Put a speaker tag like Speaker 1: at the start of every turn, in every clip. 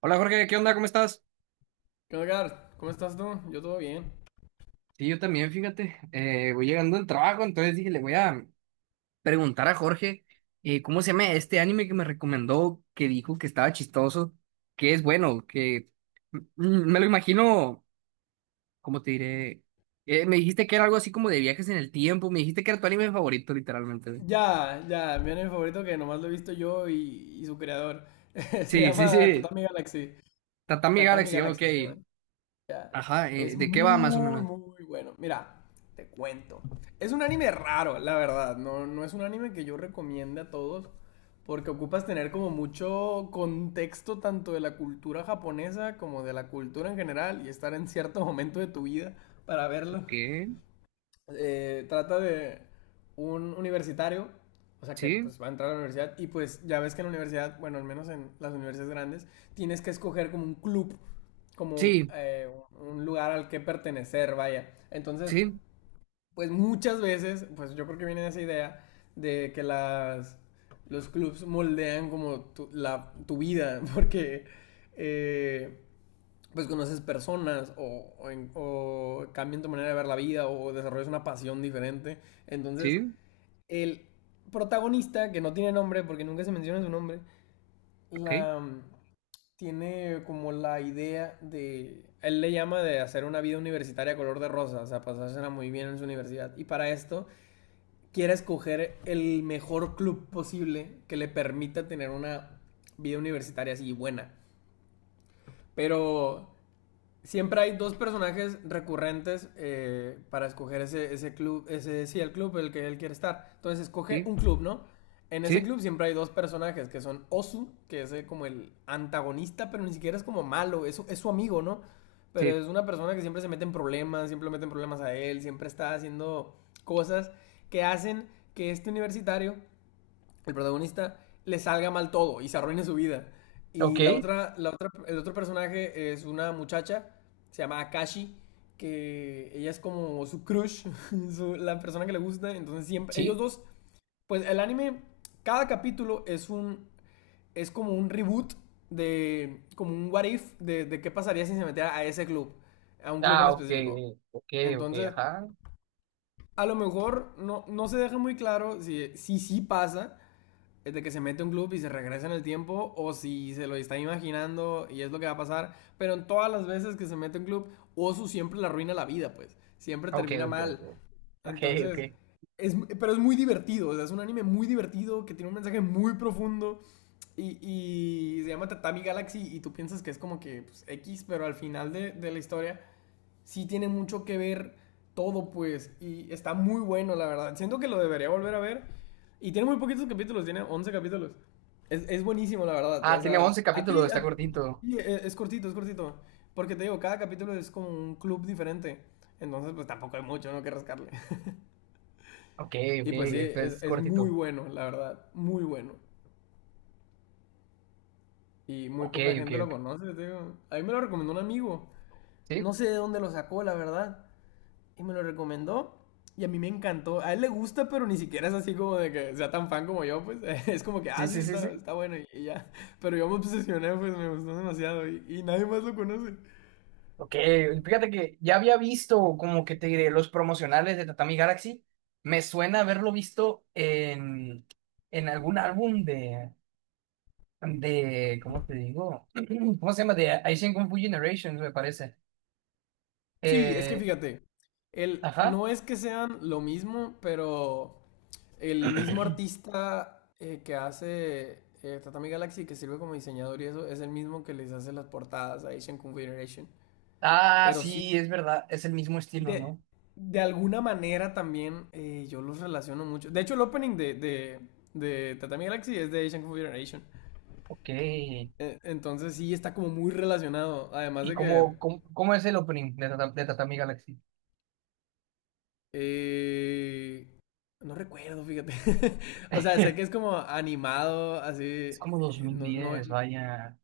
Speaker 1: Hola Jorge, ¿qué onda? ¿Cómo estás?
Speaker 2: ¿Qué onda, Gar? ¿Cómo estás tú? Yo todo bien.
Speaker 1: Sí, yo también, fíjate, voy llegando del trabajo, entonces dije, le voy a preguntar a Jorge cómo se llama este anime que me recomendó, que dijo que estaba chistoso, que es bueno, me lo imagino. ¿Cómo te diré? Me dijiste que era algo así como de viajes en el tiempo, me dijiste que era tu anime favorito, literalmente, güey.
Speaker 2: Ya, ya, mi anime favorito que nomás lo he visto yo y, su creador. Se
Speaker 1: Sí, sí,
Speaker 2: llama
Speaker 1: sí,
Speaker 2: Tatami Galaxy.
Speaker 1: Tatami
Speaker 2: Tatami
Speaker 1: Galaxy, ok.
Speaker 2: Galaxy se llama.
Speaker 1: Ajá,
Speaker 2: Es
Speaker 1: ¿de qué va más o
Speaker 2: muy,
Speaker 1: menos?
Speaker 2: muy bueno. Mira, te cuento. Es un anime raro, la verdad. No, no es un anime que yo recomiende a todos porque ocupas tener como mucho contexto tanto de la cultura japonesa como de la cultura en general y estar en cierto momento de tu vida para verlo.
Speaker 1: Ok,
Speaker 2: Trata de un universitario, o sea que
Speaker 1: sí,
Speaker 2: pues va a entrar a la universidad y pues ya ves que en la universidad, bueno, al menos en las universidades grandes, tienes que escoger como un club, como
Speaker 1: sí,
Speaker 2: un lugar al que pertenecer, vaya. Entonces,
Speaker 1: sí,
Speaker 2: pues muchas veces, pues yo creo que viene esa idea de los clubs moldean como tu vida, porque... eh, pues conoces personas o cambian tu manera de ver la vida o desarrollas una pasión diferente. Entonces,
Speaker 1: sí,
Speaker 2: el protagonista, que no tiene nombre porque nunca se menciona su nombre,
Speaker 1: ok,
Speaker 2: la, tiene como la idea de, él le llama de hacer una vida universitaria color de rosa, o sea, pasársela muy bien en su universidad. Y para esto quiere escoger el mejor club posible que le permita tener una vida universitaria así buena. Pero siempre hay dos personajes recurrentes para escoger ese club, ese sí, el club el que él quiere estar. Entonces escoge
Speaker 1: sí,
Speaker 2: un club, ¿no? En ese
Speaker 1: sí.
Speaker 2: club siempre hay dos personajes que son Osu, que es como el antagonista, pero ni siquiera es como malo, es su amigo, ¿no? Pero
Speaker 1: Sí.
Speaker 2: es una persona que siempre se mete en problemas, siempre le meten problemas a él, siempre está haciendo cosas que hacen que este universitario el protagonista le salga mal todo y se arruine su vida.
Speaker 1: Ok,
Speaker 2: Y la otra, el otro personaje es una muchacha, se llama Akashi, que ella es como su crush, la persona que le gusta. Entonces siempre, ellos
Speaker 1: sí.
Speaker 2: dos, pues el anime, cada capítulo es como un reboot de, como un what if de qué pasaría si se metiera a ese club, a un club en
Speaker 1: Ah, ok,
Speaker 2: específico.
Speaker 1: ok, ok,
Speaker 2: Entonces,
Speaker 1: ajá.
Speaker 2: a lo mejor no, no se deja muy claro si sí pasa, es de que se mete un club y se regresa en el tiempo o si se lo está imaginando y es lo que va a pasar, pero en todas las veces que se mete un club, Osu siempre le arruina la vida, pues, siempre
Speaker 1: Ok,
Speaker 2: termina
Speaker 1: ok,
Speaker 2: mal.
Speaker 1: ok. Ok, ok.
Speaker 2: Entonces, pero es muy divertido, o sea, es un anime muy divertido que tiene un mensaje muy profundo y, se llama Tatami Galaxy y tú piensas que es como que pues, X, pero al final de la historia sí tiene mucho que ver todo, pues. Y está muy bueno, la verdad. Siento que lo debería volver a ver. Y tiene muy poquitos capítulos, tiene 11 capítulos. Es buenísimo, la verdad.
Speaker 1: Ah,
Speaker 2: O
Speaker 1: tiene
Speaker 2: sea,
Speaker 1: once capítulos, está
Speaker 2: a
Speaker 1: cortito.
Speaker 2: ti, es cortito, es cortito. Porque te digo, cada capítulo es como un club diferente. Entonces, pues tampoco hay mucho, ¿no? Que rascarle.
Speaker 1: Ok, ok,
Speaker 2: Y pues sí,
Speaker 1: este es
Speaker 2: es muy
Speaker 1: cortito.
Speaker 2: bueno, la verdad. Muy bueno. Y muy
Speaker 1: Ok,
Speaker 2: poca
Speaker 1: ok,
Speaker 2: gente lo
Speaker 1: ok.
Speaker 2: conoce, te digo. A mí me lo recomendó un amigo.
Speaker 1: ¿Sí?
Speaker 2: No sé de dónde lo sacó, la verdad. Y me lo recomendó. Y a mí me encantó. A él le gusta, pero ni siquiera es así como de que sea tan fan como yo, pues. Es como que,
Speaker 1: Sí,
Speaker 2: ah, sí,
Speaker 1: sí, sí, sí.
Speaker 2: está bueno y, ya. Pero yo me obsesioné, pues me gustó demasiado y, nadie más lo conoce.
Speaker 1: Ok, fíjate que ya había visto, como que te diré, los promocionales de Tatami Galaxy. Me suena haberlo visto en algún álbum de, ¿cómo te digo? ¿Cómo se llama? De Asian Kung Fu Generations, me parece.
Speaker 2: Sí, es que
Speaker 1: Eh,
Speaker 2: fíjate,
Speaker 1: ajá.
Speaker 2: no es que sean lo mismo, pero el mismo artista que hace Tatami Galaxy, que sirve como diseñador y eso, es el mismo que les hace las portadas a Asian Confederation.
Speaker 1: Ah,
Speaker 2: Pero
Speaker 1: sí,
Speaker 2: sí,
Speaker 1: es verdad, es el mismo estilo,
Speaker 2: De,
Speaker 1: ¿no?
Speaker 2: de alguna manera también yo los relaciono mucho. De hecho, el opening de Tatami Galaxy es de Asian Kung Fu Generation.
Speaker 1: Ok.
Speaker 2: Entonces sí está como muy relacionado. Además
Speaker 1: ¿Y
Speaker 2: de que...
Speaker 1: cómo es el opening de, de Tatami Galaxy?
Speaker 2: eh, no recuerdo, fíjate. O sea, sé que es como animado, así...
Speaker 1: Es como
Speaker 2: no, no...
Speaker 1: 2010, vaya.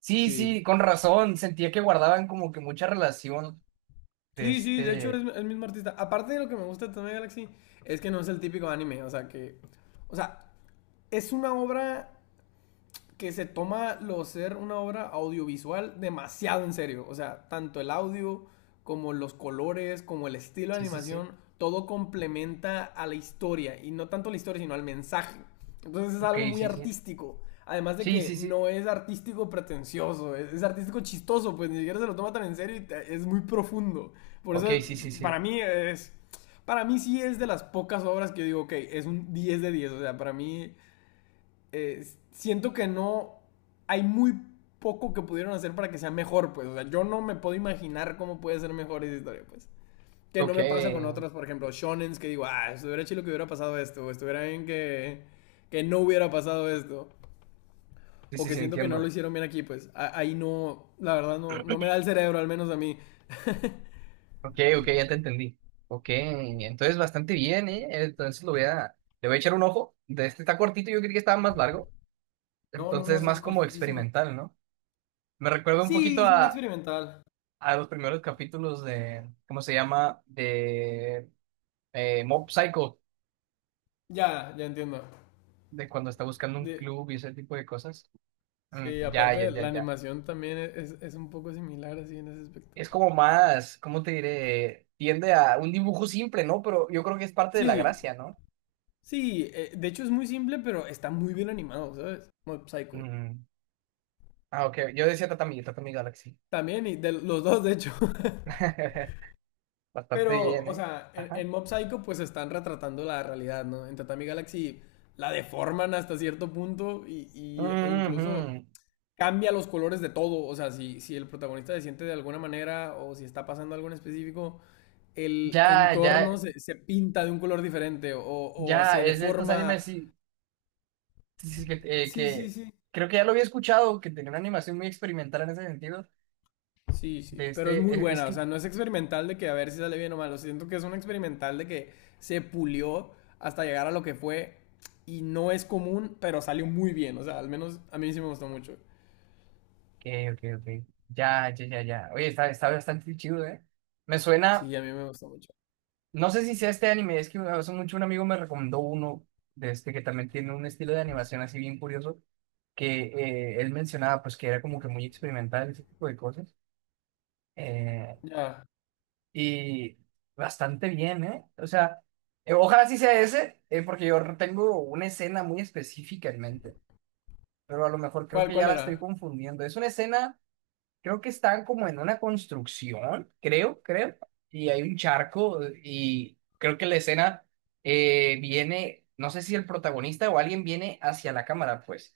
Speaker 1: Sí,
Speaker 2: Sí.
Speaker 1: sí, con razón, sentía que guardaban como que mucha relación de
Speaker 2: Sí, sí, de hecho
Speaker 1: este.
Speaker 2: es el mismo artista. Aparte de lo que me gusta de Tatami Galaxy, es que no es el típico anime. O sea, que... O sea, es una obra que se toma lo ser una obra audiovisual demasiado en serio. O sea, tanto el audio como los colores, como el estilo de
Speaker 1: Sí, sí, sí.
Speaker 2: animación, todo complementa a la historia. Y no tanto a la historia, sino al mensaje. Entonces es
Speaker 1: Ok,
Speaker 2: algo muy
Speaker 1: sí, sí.
Speaker 2: artístico. Además de
Speaker 1: Sí,
Speaker 2: que
Speaker 1: sí, sí.
Speaker 2: no es artístico pretencioso, es artístico chistoso, pues ni siquiera se lo toma tan en serio y es muy profundo. Por
Speaker 1: Ok,
Speaker 2: eso,
Speaker 1: sí, sí,
Speaker 2: para
Speaker 1: sí.
Speaker 2: mí es... Para mí sí es de las pocas obras que yo digo, ok, es un 10 de 10. O sea, para mí eh, siento que no hay muy poco que pudieron hacer para que sea mejor, pues. O sea, yo no me puedo imaginar cómo puede ser mejor esa historia, pues. Que no
Speaker 1: Ok.
Speaker 2: me pasa con otras, por ejemplo, shonens que digo, ah, estuviera chido que hubiera pasado esto, o estuviera bien que no hubiera pasado esto,
Speaker 1: Sí,
Speaker 2: o
Speaker 1: sí,
Speaker 2: que
Speaker 1: sí,
Speaker 2: siento que no lo
Speaker 1: entiendo.
Speaker 2: hicieron bien aquí, pues. Ahí no, la verdad, no, no me da el cerebro, al menos a mí.
Speaker 1: Ok, ok, ya te entendí. Ok, entonces bastante bien, ¿eh? Entonces lo voy a, le voy a echar un ojo. De este está cortito, yo creí que estaba más largo.
Speaker 2: No, no,
Speaker 1: Entonces
Speaker 2: no,
Speaker 1: es
Speaker 2: sí es
Speaker 1: más como
Speaker 2: cortísimo.
Speaker 1: experimental, ¿no? Me recuerda un poquito
Speaker 2: Sí, sí, es experimental.
Speaker 1: a los primeros capítulos de, ¿cómo se llama? De Mob Psycho,
Speaker 2: Ya, ya entiendo.
Speaker 1: de cuando está buscando un
Speaker 2: De-
Speaker 1: club y ese tipo de cosas. Mm,
Speaker 2: sí,
Speaker 1: ya, ya,
Speaker 2: aparte
Speaker 1: ya,
Speaker 2: la
Speaker 1: ya.
Speaker 2: animación también es un poco similar así en ese aspecto.
Speaker 1: Es como más, ¿cómo te diré? Tiende a un dibujo simple, ¿no? Pero yo creo que es parte de la
Speaker 2: Sí,
Speaker 1: gracia, ¿no?
Speaker 2: sí, de hecho es muy simple, pero está muy bien animado, ¿sabes? Mob Psycho.
Speaker 1: Mm. Ah, ok. Yo decía Tatami, Tatami Galaxy.
Speaker 2: También, y de los dos, de hecho.
Speaker 1: Bastante
Speaker 2: Pero,
Speaker 1: bien,
Speaker 2: o
Speaker 1: ¿eh?
Speaker 2: sea,
Speaker 1: Ajá.
Speaker 2: en Mob Psycho pues están retratando la realidad, ¿no? En Tatami Galaxy la deforman hasta cierto punto e incluso
Speaker 1: Ujú.
Speaker 2: cambia los colores de todo. O sea, si el protagonista se siente de alguna manera o si está pasando algo en específico, el
Speaker 1: Ya,
Speaker 2: entorno
Speaker 1: ya,
Speaker 2: se pinta de un color diferente o
Speaker 1: ya,
Speaker 2: se
Speaker 1: es de estos animes,
Speaker 2: deforma.
Speaker 1: sí, sí, sí, que, eh,
Speaker 2: Sí, sí,
Speaker 1: que
Speaker 2: sí.
Speaker 1: creo que ya lo había escuchado, que tenía una animación muy experimental en ese sentido.
Speaker 2: Sí, sí,
Speaker 1: De
Speaker 2: pero es muy
Speaker 1: este,
Speaker 2: buena, o sea, no es experimental de que a ver si sale bien o mal, o sea, siento que es un experimental de que se pulió hasta llegar a lo que fue y no es común, pero salió muy bien, o sea, al menos a mí sí me gustó mucho.
Speaker 1: ok, ok, ok. Ya, ya, ya, ya. Oye, está bastante chido, ¿eh? Me suena,
Speaker 2: Sí, a mí me gustó mucho.
Speaker 1: no sé si sea este anime, es que hace mucho un amigo me recomendó uno de este que también tiene un estilo de animación así bien curioso, que él mencionaba pues que era como que muy experimental, ese tipo de cosas. eh,
Speaker 2: Ya,
Speaker 1: Y bastante bien, ¿eh? O sea, ojalá sí sea ese, porque yo tengo una escena muy específica en mente, pero a lo mejor creo
Speaker 2: ¿cuál,
Speaker 1: que ya
Speaker 2: cuál
Speaker 1: la estoy
Speaker 2: era?
Speaker 1: confundiendo. Es una escena, creo que están como en una construcción, creo, creo, y hay un charco y creo que la escena viene, no sé si el protagonista o alguien viene hacia la cámara, pues,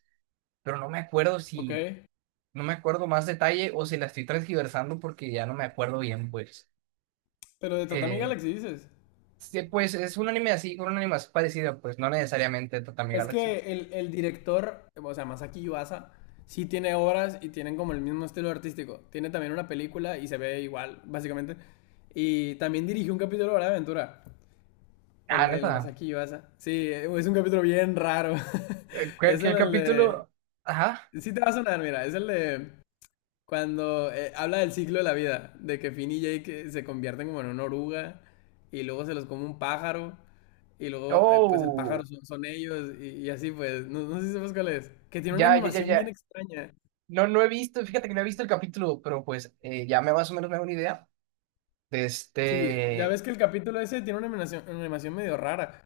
Speaker 1: pero no me acuerdo
Speaker 2: Ok,
Speaker 1: si, no me acuerdo más detalle o si la estoy transgiversando porque ya no me acuerdo bien, pues.
Speaker 2: pero de Tatami
Speaker 1: Eh,
Speaker 2: Galaxy dices.
Speaker 1: Sí, pues es un anime así, con un anime así parecido, pues no necesariamente Tatami
Speaker 2: Es
Speaker 1: Galaxy.
Speaker 2: que el director, o sea, Masaki Yuasa, sí tiene obras y tienen como el mismo estilo artístico. Tiene también una película y se ve igual, básicamente. Y también dirigió un capítulo de Hora de Aventura.
Speaker 1: Ah,
Speaker 2: El
Speaker 1: neta.
Speaker 2: Masaki Yuasa. Sí, es un capítulo bien raro.
Speaker 1: ¿Qué,
Speaker 2: Es
Speaker 1: qué
Speaker 2: el de...
Speaker 1: capítulo? Ajá.
Speaker 2: Sí te va a sonar, mira, es el de cuando habla del ciclo de la vida, de que Finn y Jake se convierten como en una oruga y luego se los come un pájaro y luego pues el pájaro
Speaker 1: Oh,
Speaker 2: son, son ellos y, así pues, no, no sé si sabes cuál es, que tiene una
Speaker 1: ya, ya, ya,
Speaker 2: animación bien
Speaker 1: ya.
Speaker 2: extraña.
Speaker 1: No, no he visto, fíjate que no he visto el capítulo, pero pues ya me más o menos me hago una idea. De
Speaker 2: Sí, ya ves
Speaker 1: este.
Speaker 2: que el capítulo ese tiene una animación medio rara,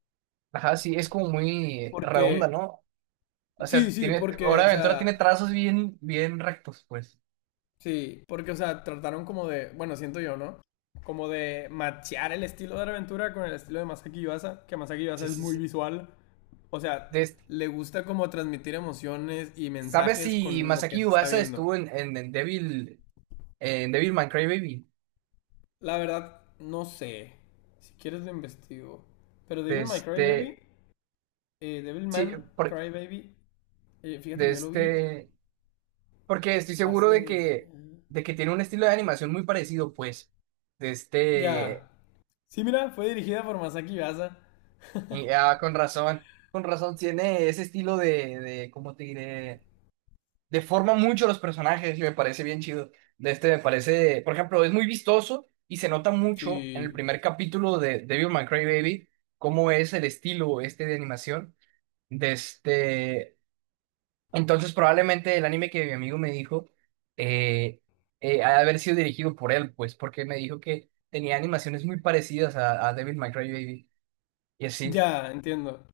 Speaker 1: Ajá, sí, es como muy redonda,
Speaker 2: porque,
Speaker 1: ¿no? O
Speaker 2: sí,
Speaker 1: sea,
Speaker 2: sí,
Speaker 1: tiene.
Speaker 2: porque,
Speaker 1: Hora
Speaker 2: o
Speaker 1: de Aventura tiene
Speaker 2: sea,
Speaker 1: trazos bien, bien rectos, pues.
Speaker 2: sí, porque, o sea, trataron como de, bueno, siento yo, ¿no? Como de machear el estilo de aventura con el estilo de Masaki Yuasa, que Masaki Yuasa
Speaker 1: Sí,
Speaker 2: es
Speaker 1: sí,
Speaker 2: muy
Speaker 1: sí.
Speaker 2: visual. O sea,
Speaker 1: De este,
Speaker 2: le gusta como transmitir emociones y
Speaker 1: ¿sabes
Speaker 2: mensajes
Speaker 1: si
Speaker 2: con lo que
Speaker 1: Masaki
Speaker 2: se está
Speaker 1: Ubasa
Speaker 2: viendo.
Speaker 1: estuvo en, en Devil, en Devilman Crybaby?
Speaker 2: La verdad, no sé. Si quieres lo investigo. Pero
Speaker 1: De
Speaker 2: Devil May Cry Baby,
Speaker 1: este.
Speaker 2: Devil Man
Speaker 1: Sí, por-
Speaker 2: Cry Baby, fíjate
Speaker 1: de
Speaker 2: que yo lo vi
Speaker 1: este, porque estoy seguro
Speaker 2: hace...
Speaker 1: de que tiene un estilo de animación muy parecido, pues, de este,
Speaker 2: Ya. Sí, mira, fue dirigida por Masaki Yuasa.
Speaker 1: y, ah, con razón tiene ese estilo de, ¿cómo te diré? Deforma mucho los personajes y me parece bien chido. De este, me parece, por ejemplo, es muy vistoso y se nota mucho en el
Speaker 2: Sí.
Speaker 1: primer capítulo de Devil May Cry Baby cómo es el estilo este de animación. De este, entonces, probablemente el anime que mi amigo me dijo eh, ha de haber sido dirigido por él, pues, porque me dijo que tenía animaciones muy parecidas a Devil May Cry Baby y así.
Speaker 2: Ya, entiendo.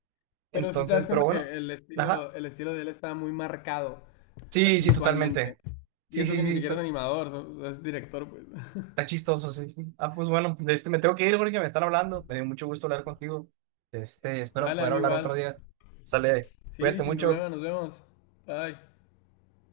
Speaker 2: Pero si te das
Speaker 1: Entonces, pero
Speaker 2: cuenta que
Speaker 1: bueno, ajá.
Speaker 2: el estilo de él está muy marcado
Speaker 1: Sí, sí,
Speaker 2: visualmente.
Speaker 1: totalmente.
Speaker 2: Y
Speaker 1: Sí,
Speaker 2: eso
Speaker 1: sí,
Speaker 2: que ni
Speaker 1: sí,
Speaker 2: siquiera
Speaker 1: so-
Speaker 2: es animador, es director, pues.
Speaker 1: está chistoso, sí. Ah, pues bueno, de este, me tengo que ir porque me están hablando. Me dio mucho gusto hablar contigo. Este, espero
Speaker 2: Dale, a
Speaker 1: poder
Speaker 2: mí
Speaker 1: hablar otro
Speaker 2: igual.
Speaker 1: día. Sale,
Speaker 2: Sí,
Speaker 1: cuídate
Speaker 2: sin
Speaker 1: mucho.
Speaker 2: problema, nos vemos. Bye.